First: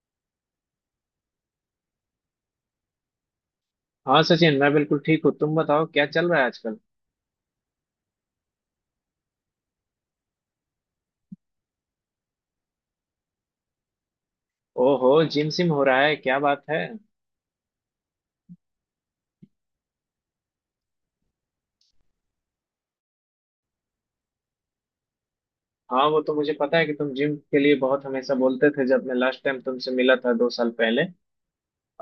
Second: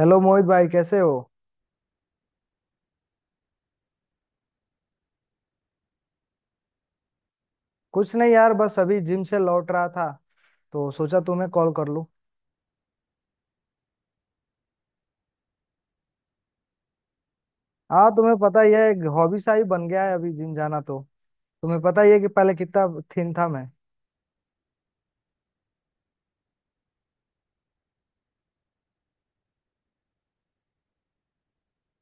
Hello Mohit भाई, कैसे हो? हाँ सचिन, मैं बिल्कुल ठीक हूँ। तुम बताओ क्या चल रहा है आजकल। कुछ नहीं यार, बस अभी जिम से लौट रहा था तो सोचा तुम्हें कॉल कर लूं। ओहो, जिम सिम हो रहा है, क्या बात है। हाँ, तुम्हें पता ही है, एक हॉबी सा ही बन गया है अभी जिम जाना तो। तुम्हें पता ही है कि पहले कितना थिन था मैं। हाँ, वो तो मुझे पता है कि तुम जिम के लिए बहुत हमेशा बोलते थे, जब मैं लास्ट टाइम तुमसे मिला था 2 साल पहले।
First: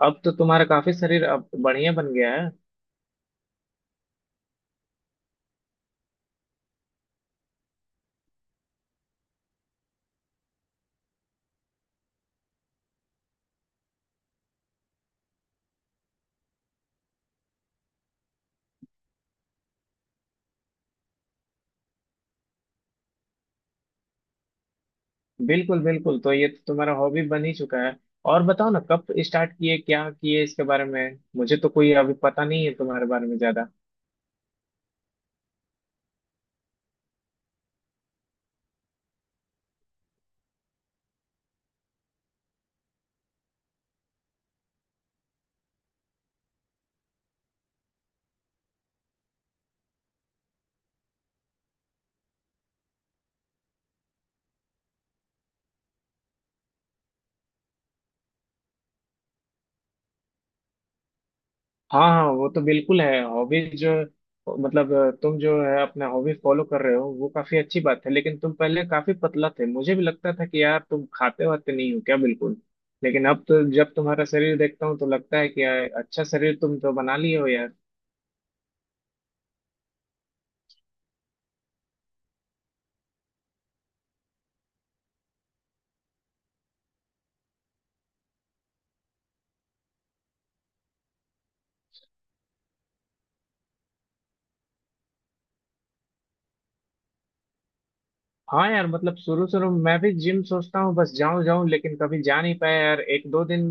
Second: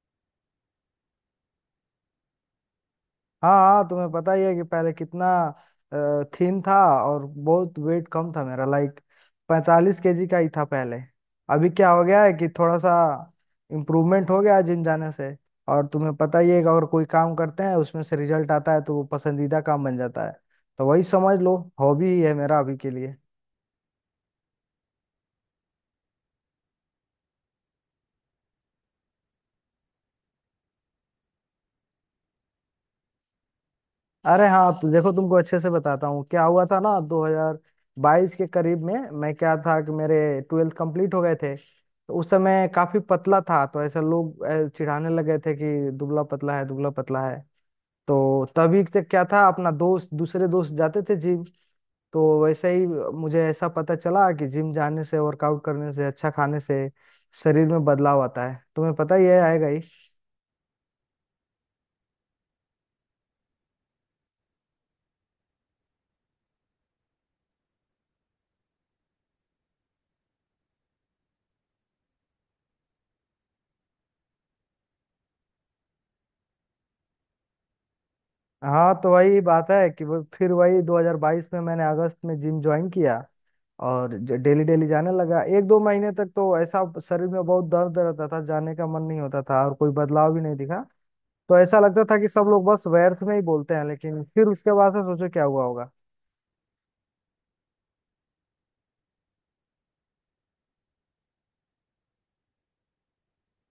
अब तो तुम्हारा काफी शरीर अब बढ़िया बन गया है। हाँ हाँ, तुम्हें पता ही है कि पहले कितना थिन था और बहुत वेट कम था मेरा, लाइक 45 केजी का ही था पहले। अभी क्या हो गया है कि थोड़ा सा इम्प्रूवमेंट हो गया जिम जाने से। और तुम्हें पता ही है कि अगर कोई काम करते हैं उसमें से रिजल्ट आता है तो वो पसंदीदा काम बन जाता है। तो वही समझ लो, हॉबी ही है मेरा अभी के लिए। बिल्कुल बिल्कुल, तो ये तो तुम्हारा हॉबी बन ही चुका है। और बताओ ना, कब स्टार्ट किए, क्या किए, इसके बारे में मुझे तो कोई अभी पता नहीं है तुम्हारे बारे में ज्यादा। अरे हाँ, तो देखो तुमको अच्छे से बताता हूँ क्या हुआ था ना, 2022 के करीब में मैं क्या था कि मेरे ट्वेल्थ कंप्लीट हो गए थे, तो उस समय काफी पतला था तो ऐसा लोग चिढ़ाने लगे थे कि दुबला पतला है, दुबला पतला है। तो तभी तक क्या था, अपना दोस्त दूसरे दोस्त जाते थे जिम, तो वैसे ही मुझे ऐसा पता चला कि जिम जाने से, वर्कआउट करने से, अच्छा खाने से शरीर में बदलाव आता है। तुम्हें पता ही है, आएगा। हाँ हाँ, वो तो बिल्कुल है। हॉबीज जो मतलब तुम जो है अपना हॉबी फॉलो कर रहे हो, वो काफी अच्छी बात है। लेकिन तुम पहले काफी पतला थे, मुझे भी लगता था कि यार तुम खाते वाते नहीं हो क्या, बिल्कुल। लेकिन अब तो जब तुम्हारा शरीर देखता हूँ तो लगता है कि यार अच्छा शरीर तुम तो बना लिए हो। हाँ, तो वही बात है कि वो फिर वही 2022 में मैंने अगस्त में जिम ज्वाइन किया और डेली डेली जाने लगा। एक दो महीने तक तो ऐसा शरीर में बहुत दर्द रहता था, जाने का मन नहीं होता था और कोई बदलाव भी नहीं दिखा। तो ऐसा लगता था कि सब लोग बस व्यर्थ में ही बोलते हैं, लेकिन फिर उसके बाद से सोचो क्या हुआ होगा। हाँ यार, मतलब शुरू शुरू में मैं भी जिम सोचता हूँ, बस जाऊं जाऊं, लेकिन कभी जा नहीं पाया यार, एक दो दिन।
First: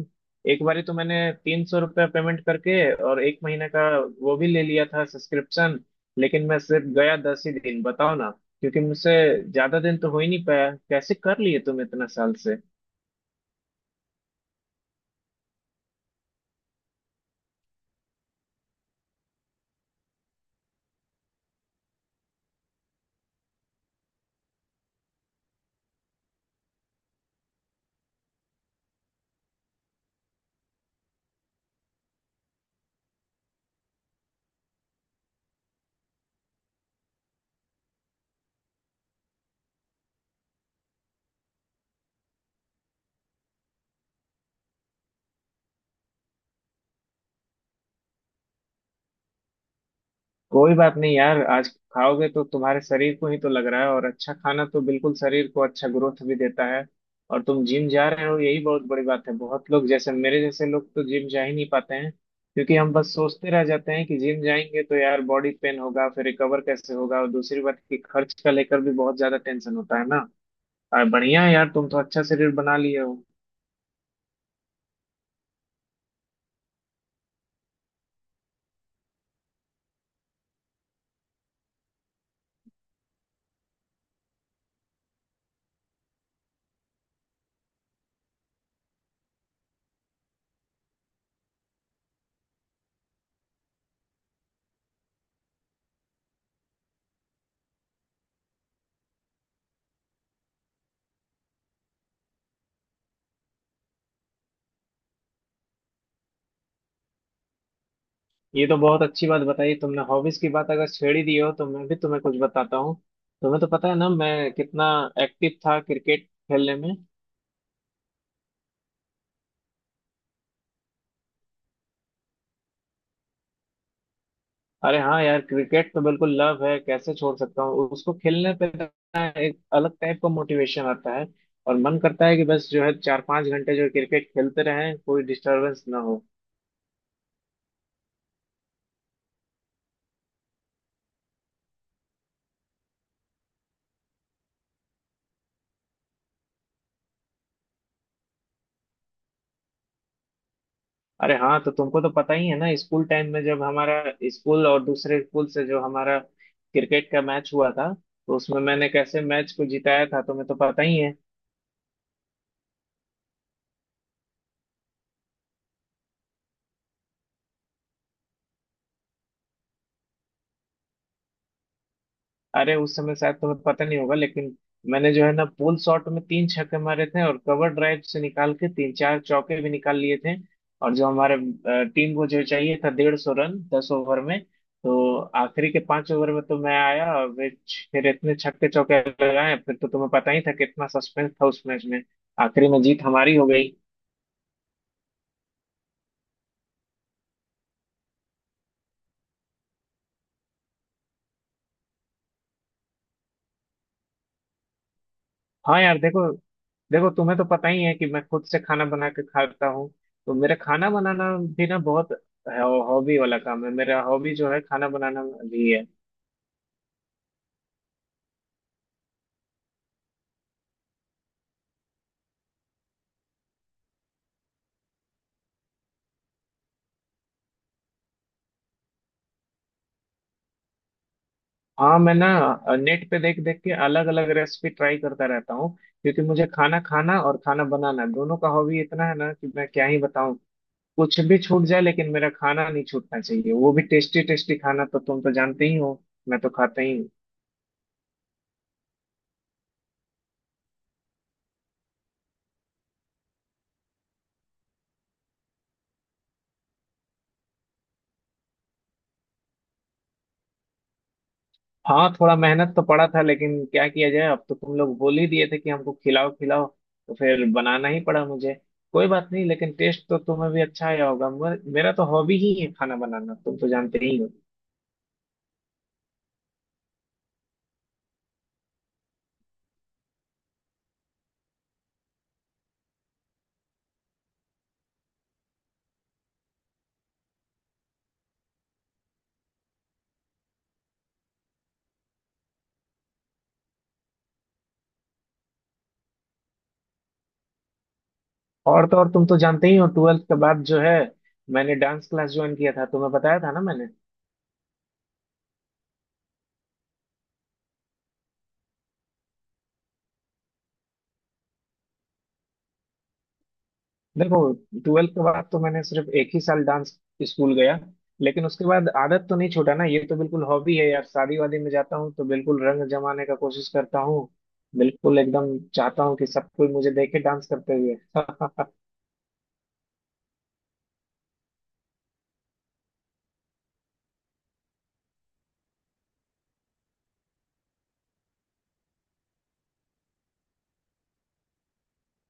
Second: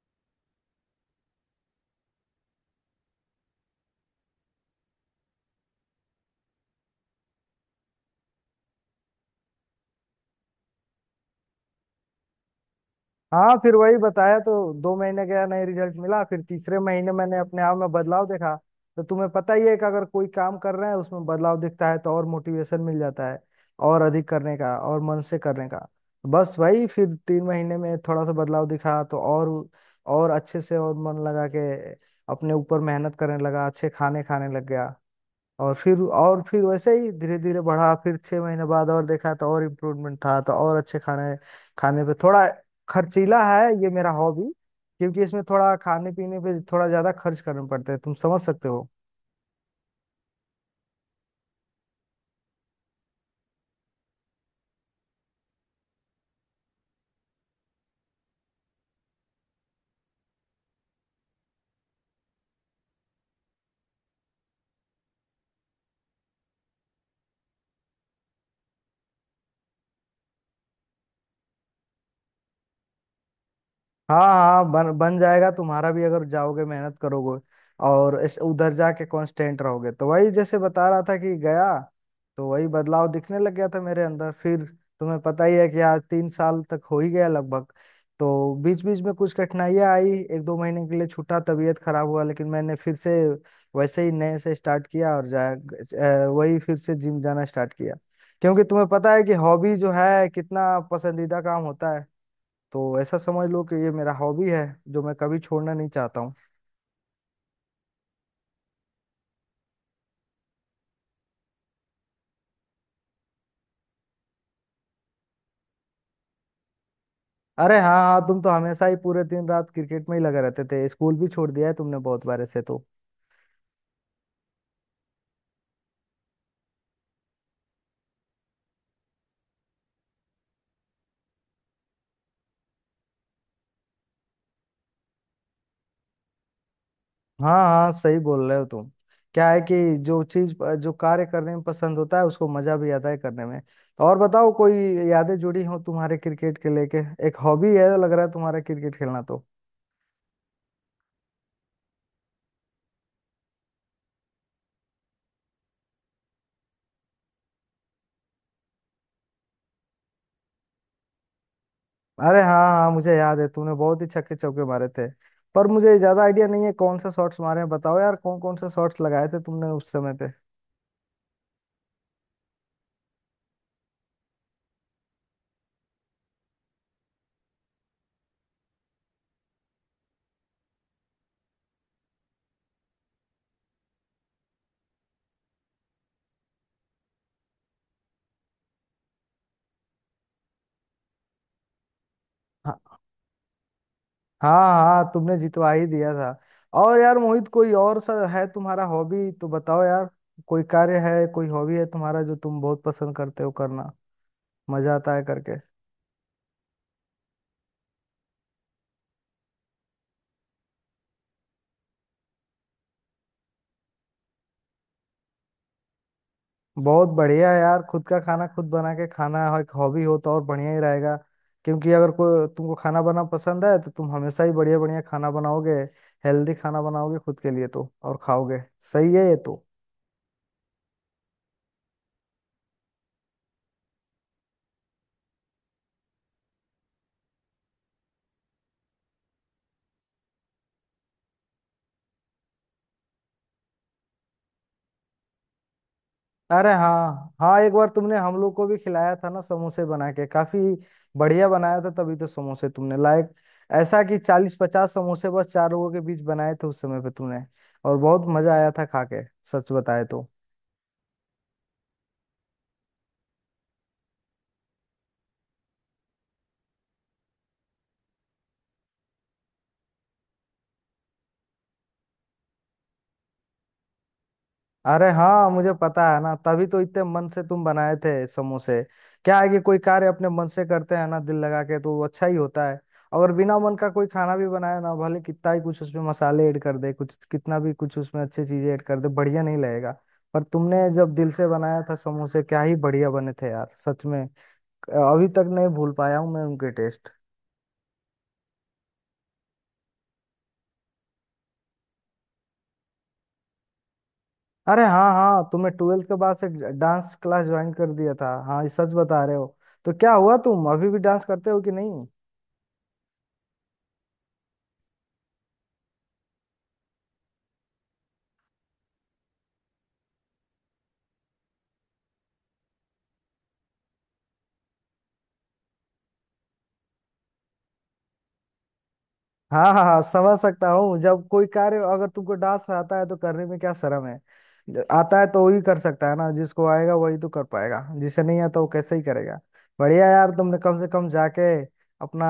एक बारी तो मैंने 300 रुपया पेमेंट करके, और एक महीने का वो भी ले लिया था सब्सक्रिप्शन। लेकिन मैं सिर्फ गया 10 ही दिन, बताओ ना। क्योंकि मुझसे ज्यादा दिन तो हो ही नहीं पाया। कैसे कर लिए तुम इतना साल से। हाँ, फिर वही बताया तो 2 महीने गया, नहीं रिजल्ट मिला, फिर तीसरे महीने मैंने अपने आप में बदलाव देखा। तो तुम्हें पता ही है कि अगर कोई काम कर रहे हैं उसमें बदलाव दिखता है तो और मोटिवेशन मिल जाता है और अधिक करने का, और मन से करने का। बस वही, फिर 3 महीने में थोड़ा सा बदलाव दिखा तो और अच्छे से और मन लगा के अपने ऊपर मेहनत करने लगा, अच्छे खाने खाने लग गया। और फिर वैसे ही धीरे धीरे बढ़ा, फिर 6 महीने बाद और देखा तो और इम्प्रूवमेंट था, तो और अच्छे खाने, खाने पे थोड़ा खर्चीला है ये मेरा हॉबी, क्योंकि इसमें थोड़ा खाने पीने पे थोड़ा ज्यादा खर्च करना पड़ता है, तुम समझ सकते हो। कोई बात नहीं यार, आज खाओगे तो तुम्हारे शरीर को ही तो लग रहा है, और अच्छा खाना तो बिल्कुल शरीर को अच्छा ग्रोथ भी देता है। और तुम जिम जा रहे हो, यही बहुत बड़ी बात है। बहुत लोग, जैसे मेरे जैसे लोग तो जिम जा ही नहीं पाते हैं, क्योंकि हम बस सोचते रह जाते हैं कि जिम जाएंगे तो यार बॉडी पेन होगा, फिर रिकवर कैसे होगा, और दूसरी बात कि खर्च का लेकर भी बहुत ज्यादा टेंशन होता है ना। और बढ़िया है यार, तुम तो अच्छा शरीर बना लिए हो। हाँ हाँ, बन बन जाएगा तुम्हारा भी, अगर जाओगे, मेहनत करोगे और इस उधर जाके कांस्टेंट रहोगे। तो वही, जैसे बता रहा था, कि गया तो वही बदलाव दिखने लग गया था मेरे अंदर फिर। तुम्हें पता ही है कि आज 3 साल तक हो ही गया लगभग। तो बीच बीच में कुछ कठिनाइयाँ आई, एक दो महीने के लिए छूटा, तबीयत खराब हुआ, लेकिन मैंने फिर से वैसे ही नए से स्टार्ट किया और वही फिर से जिम जाना स्टार्ट किया, क्योंकि तुम्हें पता है कि हॉबी जो है कितना पसंदीदा काम होता है। तो ऐसा समझ लो कि ये मेरा हॉबी है जो मैं कभी छोड़ना नहीं चाहता हूँ। ये तो बहुत अच्छी बात बताई तुमने। हॉबीज की बात अगर छेड़ ही दी हो तो मैं भी तुम्हें कुछ बताता हूँ। तुम्हें तो पता है ना मैं कितना एक्टिव था क्रिकेट खेलने में। अरे हाँ हाँ, तुम तो हमेशा ही पूरे दिन रात क्रिकेट में ही लगे रहते थे, स्कूल भी छोड़ दिया है तुमने बहुत बार ऐसे तो। अरे हाँ यार, क्रिकेट तो बिल्कुल लव है, कैसे छोड़ सकता हूँ उसको। खेलने पे ना एक अलग टाइप का मोटिवेशन आता है, और मन करता है कि बस जो है 4-5 घंटे जो क्रिकेट खेलते रहें, कोई डिस्टरबेंस ना हो। हाँ हाँ, सही बोल रहे हो तुम। क्या है कि जो चीज जो कार्य करने में पसंद होता है उसको मजा भी आता है करने में। तो और बताओ, कोई यादें जुड़ी हो तुम्हारे क्रिकेट के लेके? एक हॉबी है, लग रहा है, तुम्हारा क्रिकेट खेलना तो। अरे हाँ, तो तुमको तो पता ही है ना स्कूल टाइम में, जब हमारा स्कूल और दूसरे स्कूल से जो हमारा क्रिकेट का मैच हुआ था, तो उसमें मैंने कैसे मैच को जिताया था तुम्हें तो पता ही है। अरे हाँ हाँ हाँ, मुझे याद है तुमने बहुत ही छक्के चौके मारे थे। पर मुझे ज्यादा आइडिया नहीं है कौन सा शॉट्स मारे हैं। बताओ यार, कौन कौन सा शॉट्स लगाए थे तुमने उस समय पे? अरे उस समय शायद तुम्हें पता नहीं होगा, लेकिन मैंने जो है ना पुल शॉट में 3 छक्के मारे थे, और कवर ड्राइव से निकाल के 3-4 चौके भी निकाल लिए थे। और जो हमारे टीम को जो चाहिए था 150 रन 10 ओवर में, तो आखिरी के 5 ओवर में तो मैं आया और फिर इतने छक्के चौके लगाए, फिर तो तुम्हें पता ही था कितना सस्पेंस था उस मैच में। आखिरी में हाँ जीत हमारी हो गई। हाँ हाँ, तुमने जितवा ही दिया था। और यार मोहित, कोई और सा है तुम्हारा हॉबी तो बताओ यार। कोई कार्य है, कोई हॉबी है तुम्हारा, जो तुम बहुत पसंद करते हो करना, मजा आता है करके? हाँ यार देखो, देखो तुम्हें तो पता ही है कि मैं खुद से खाना बना के खाता हूँ। तो मेरा खाना बनाना भी ना, बहुत हॉबी वाला काम है। मेरा हॉबी जो है खाना बनाना भी है। बहुत बढ़िया है यार, खुद का खाना खुद बना के खाना एक हॉबी हो तो और बढ़िया ही रहेगा, क्योंकि अगर कोई तुमको खाना बनाना पसंद है तो तुम हमेशा ही बढ़िया बढ़िया खाना बनाओगे, हेल्दी खाना बनाओगे खुद के लिए तो और खाओगे। सही है ये तो। हाँ मैं ना नेट पे देख देख के अलग अलग रेसिपी ट्राई करता रहता हूँ। क्योंकि मुझे खाना खाना और खाना बनाना दोनों का हॉबी इतना है ना कि मैं क्या ही बताऊँ। कुछ भी छूट जाए लेकिन मेरा खाना नहीं छूटना चाहिए, वो भी टेस्टी टेस्टी खाना, तो तुम तो जानते ही हो, मैं तो अरे खाता ही हूँ। हाँ हाँ, एक बार तुमने हम लोग को भी खिलाया था ना समोसे बना के, काफी बढ़िया बनाया था, तभी तो समोसे तुमने लाइक ऐसा कि 40-50 समोसे बस 4 लोगों के बीच बनाए थे उस समय पे तुमने, और बहुत मजा आया था खा के, सच बताए तो। हाँ, थोड़ा मेहनत तो पड़ा था, लेकिन क्या किया जाए, अब तो तुम लोग बोल ही दिए थे कि हमको खिलाओ खिलाओ, तो फिर बनाना ही पड़ा मुझे। कोई बात नहीं, लेकिन टेस्ट तो तुम्हें भी अच्छा आया होगा। मेरा तो हॉबी ही है खाना बनाना, तुम तो जानते ही हो। अरे हाँ, मुझे पता है ना, तभी तो इतने मन से तुम बनाए थे समोसे। क्या है कि कोई कार्य अपने मन से करते हैं ना, दिल लगा के, तो वो अच्छा ही होता है। अगर बिना मन का कोई खाना भी बनाए ना, भले कितना ही कुछ उसमें मसाले ऐड कर दे, कुछ कितना भी कुछ उसमें अच्छी चीजें ऐड कर दे, बढ़िया नहीं लगेगा। पर तुमने जब दिल से बनाया था समोसे, क्या ही बढ़िया बने थे यार, सच में। अभी तक नहीं भूल पाया हूँ मैं उनके टेस्ट। और तो और, तुम तो जानते ही हो ट्वेल्थ के बाद जो है मैंने डांस क्लास ज्वाइन किया था, तुम्हें बताया था ना मैंने। अरे हाँ हाँ, तुमने ट्वेल्थ के बाद से डांस क्लास ज्वाइन कर दिया था। हाँ, ये सच बता रहे हो। तो क्या हुआ, तुम अभी भी डांस करते हो कि नहीं? देखो, ट्वेल्थ के बाद तो मैंने सिर्फ एक ही साल डांस स्कूल गया, लेकिन उसके बाद आदत तो नहीं छोड़ा ना। ये तो बिल्कुल हॉबी है यार, शादी वादी में जाता हूँ तो बिल्कुल रंग जमाने का कोशिश करता हूँ। बिल्कुल एकदम चाहता हूँ कि सब कोई मुझे देखे डांस करते हुए हाँ हाँ हाँ, समझ सकता हूँ। जब कोई कार्य, अगर तुमको डांस आता है तो करने में क्या शर्म है? आता है तो वही कर सकता है ना, जिसको आएगा वही तो कर पाएगा, जिसे नहीं आता वो कैसे ही करेगा। बढ़िया यार, तुमने कम से कम जाके अपना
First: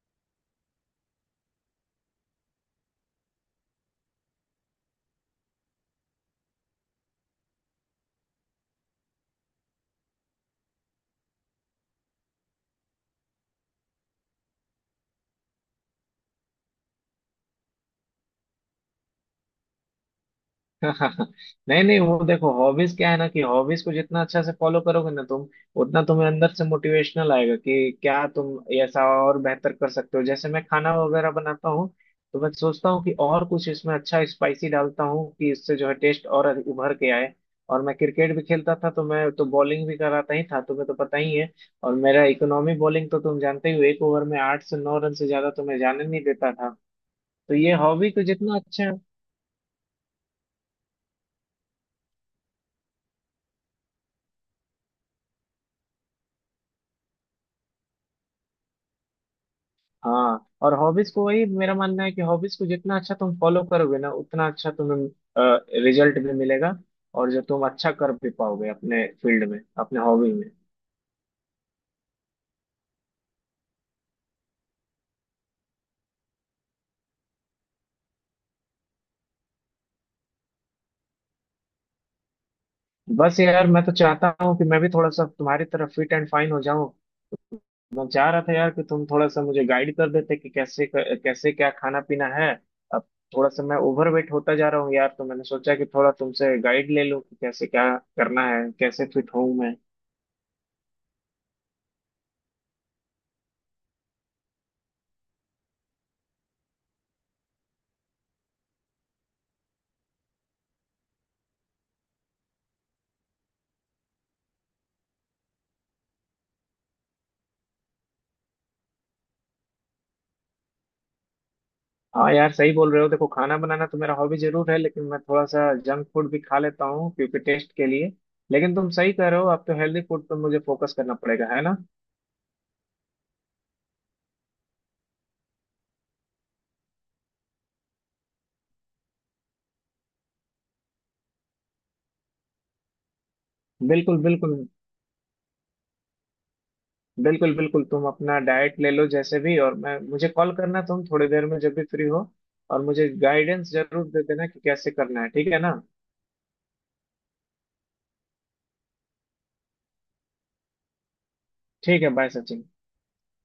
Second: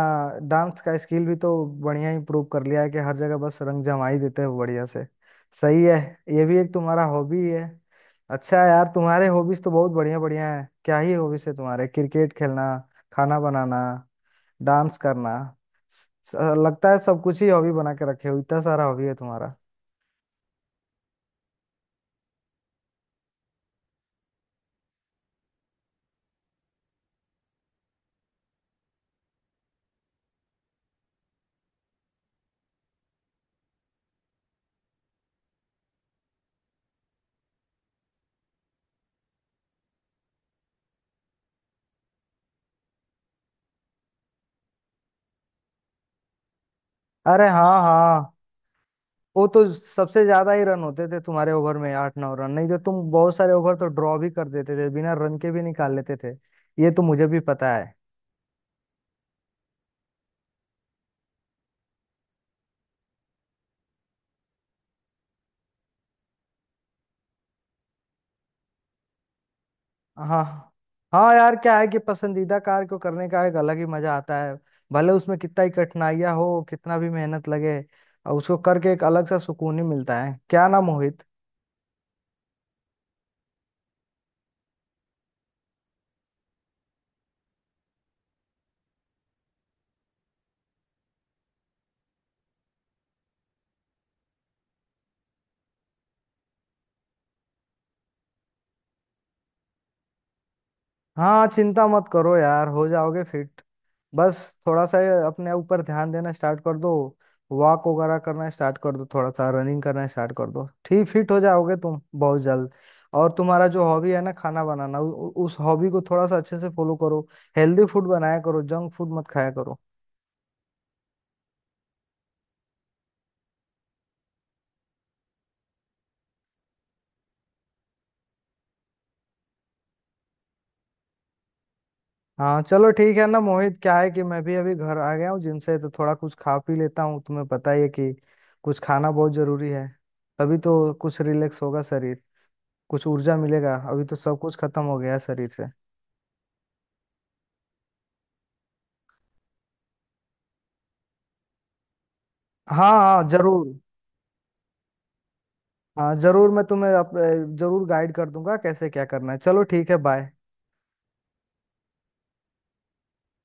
डांस का स्किल भी तो बढ़िया इम्प्रूव कर लिया है कि हर जगह बस रंग जमा ही देते हो बढ़िया से। सही है, ये भी एक तुम्हारा हॉबी है। अच्छा है यार, तुम्हारे हॉबीज तो बहुत बढ़िया बढ़िया है। क्या ही हॉबीज है तुम्हारे, क्रिकेट खेलना, खाना बनाना, डांस करना, स- लगता है सब कुछ ही हॉबी बना के रखे हो, इतना सारा हॉबी है तुम्हारा। नहीं नहीं, वो देखो हॉबीज क्या है ना, कि हॉबीज को जितना अच्छा से फॉलो करोगे ना तुम, उतना तुम्हें अंदर से मोटिवेशनल आएगा कि क्या तुम ऐसा और बेहतर कर सकते हो। जैसे मैं खाना वगैरह बनाता हूँ, तो मैं सोचता हूँ कि और कुछ इसमें अच्छा स्पाइसी डालता हूँ कि इससे जो है टेस्ट और उभर के आए। और मैं क्रिकेट भी खेलता था, तो मैं तो बॉलिंग भी कराता ही था, तुम्हें तो पता ही है। और मेरा इकोनॉमी बॉलिंग तो तुम जानते ही हो, एक ओवर में 8 से 9 रन से ज्यादा तो मैं जाने नहीं देता था। अरे तो ये हाँ हॉबी तो हाँ, जितना अच्छा। वो तो सबसे ज्यादा ही रन होते थे तुम्हारे ओवर में 8-9 रन, नहीं तो तुम बहुत सारे ओवर तो ड्रॉ भी कर देते थे, बिना रन के भी निकाल लेते थे। ये तो मुझे भी पता है। हाँ, और हॉबीज को, वही मेरा मानना है कि हॉबीज को जितना अच्छा तुम फॉलो करोगे ना, उतना अच्छा तुम्हें रिजल्ट भी मिलेगा, और जो तुम अच्छा कर भी पाओगे अपने फील्ड में अपने हॉबी में। हाँ हाँ यार, क्या है कि पसंदीदा कार्य को करने का एक अलग ही मजा आता है, भले उसमें कितना ही कठिनाइयाँ हो, कितना भी मेहनत लगे, और उसको करके एक अलग सा सुकून ही मिलता है, क्या ना मोहित? बस यार, मैं तो चाहता हूँ कि मैं भी थोड़ा सा तुम्हारी तरह फिट एंड फाइन हो जाऊँ। मैं चाह रहा था यार कि तुम थोड़ा सा मुझे गाइड कर देते कि कैसे कैसे क्या खाना पीना है। अब थोड़ा सा मैं ओवरवेट होता जा रहा हूँ यार, तो मैंने सोचा कि थोड़ा तुमसे गाइड ले लूँ कि कैसे क्या करना है, कैसे फिट हूँ मैं। हाँ, चिंता मत करो यार, हो जाओगे फिट। बस थोड़ा सा अपने ऊपर ध्यान देना स्टार्ट कर दो, वॉक वगैरह करना स्टार्ट कर दो, थोड़ा सा रनिंग करना स्टार्ट कर दो, ठीक फिट हो जाओगे तुम बहुत जल्द। और तुम्हारा जो हॉबी है ना, खाना बनाना, उ, उ- उस हॉबी को थोड़ा सा अच्छे से फॉलो करो, हेल्दी फूड बनाया करो, जंक फूड मत खाया करो। हाँ यार, सही बोल रहे हो। देखो खाना बनाना तो मेरा हॉबी जरूर है, लेकिन मैं थोड़ा सा जंक फूड भी खा लेता हूँ, क्योंकि टेस्ट के लिए। लेकिन तुम सही कह रहे हो, अब तो हेल्दी फूड पर मुझे फोकस करना पड़ेगा है ना। हाँ चलो, ठीक है ना मोहित। क्या है कि मैं भी अभी घर आ गया हूँ जिम से, तो थोड़ा कुछ खा पी लेता हूँ। तुम्हें पता ही है कि कुछ खाना बहुत जरूरी है, तभी तो कुछ रिलैक्स होगा शरीर, कुछ ऊर्जा मिलेगा, अभी तो बिल्कुल सब बिल्कुल। कुछ खत्म हो गया है शरीर से। बिल्कुल बिल्कुल, तुम अपना डाइट ले लो जैसे भी, और मैं, मुझे कॉल करना तुम थोड़ी देर में जब भी फ्री हो। और हाँ मुझे हाँ जरूर। गाइडेंस जरूर दे देना कि कैसे करना है, ठीक है ना। हाँ जरूर, मैं तुम्हें जरूर गाइड कर दूंगा कैसे क्या करना है। चलो ठीक है, बाय। ठीक है बाय सचिन।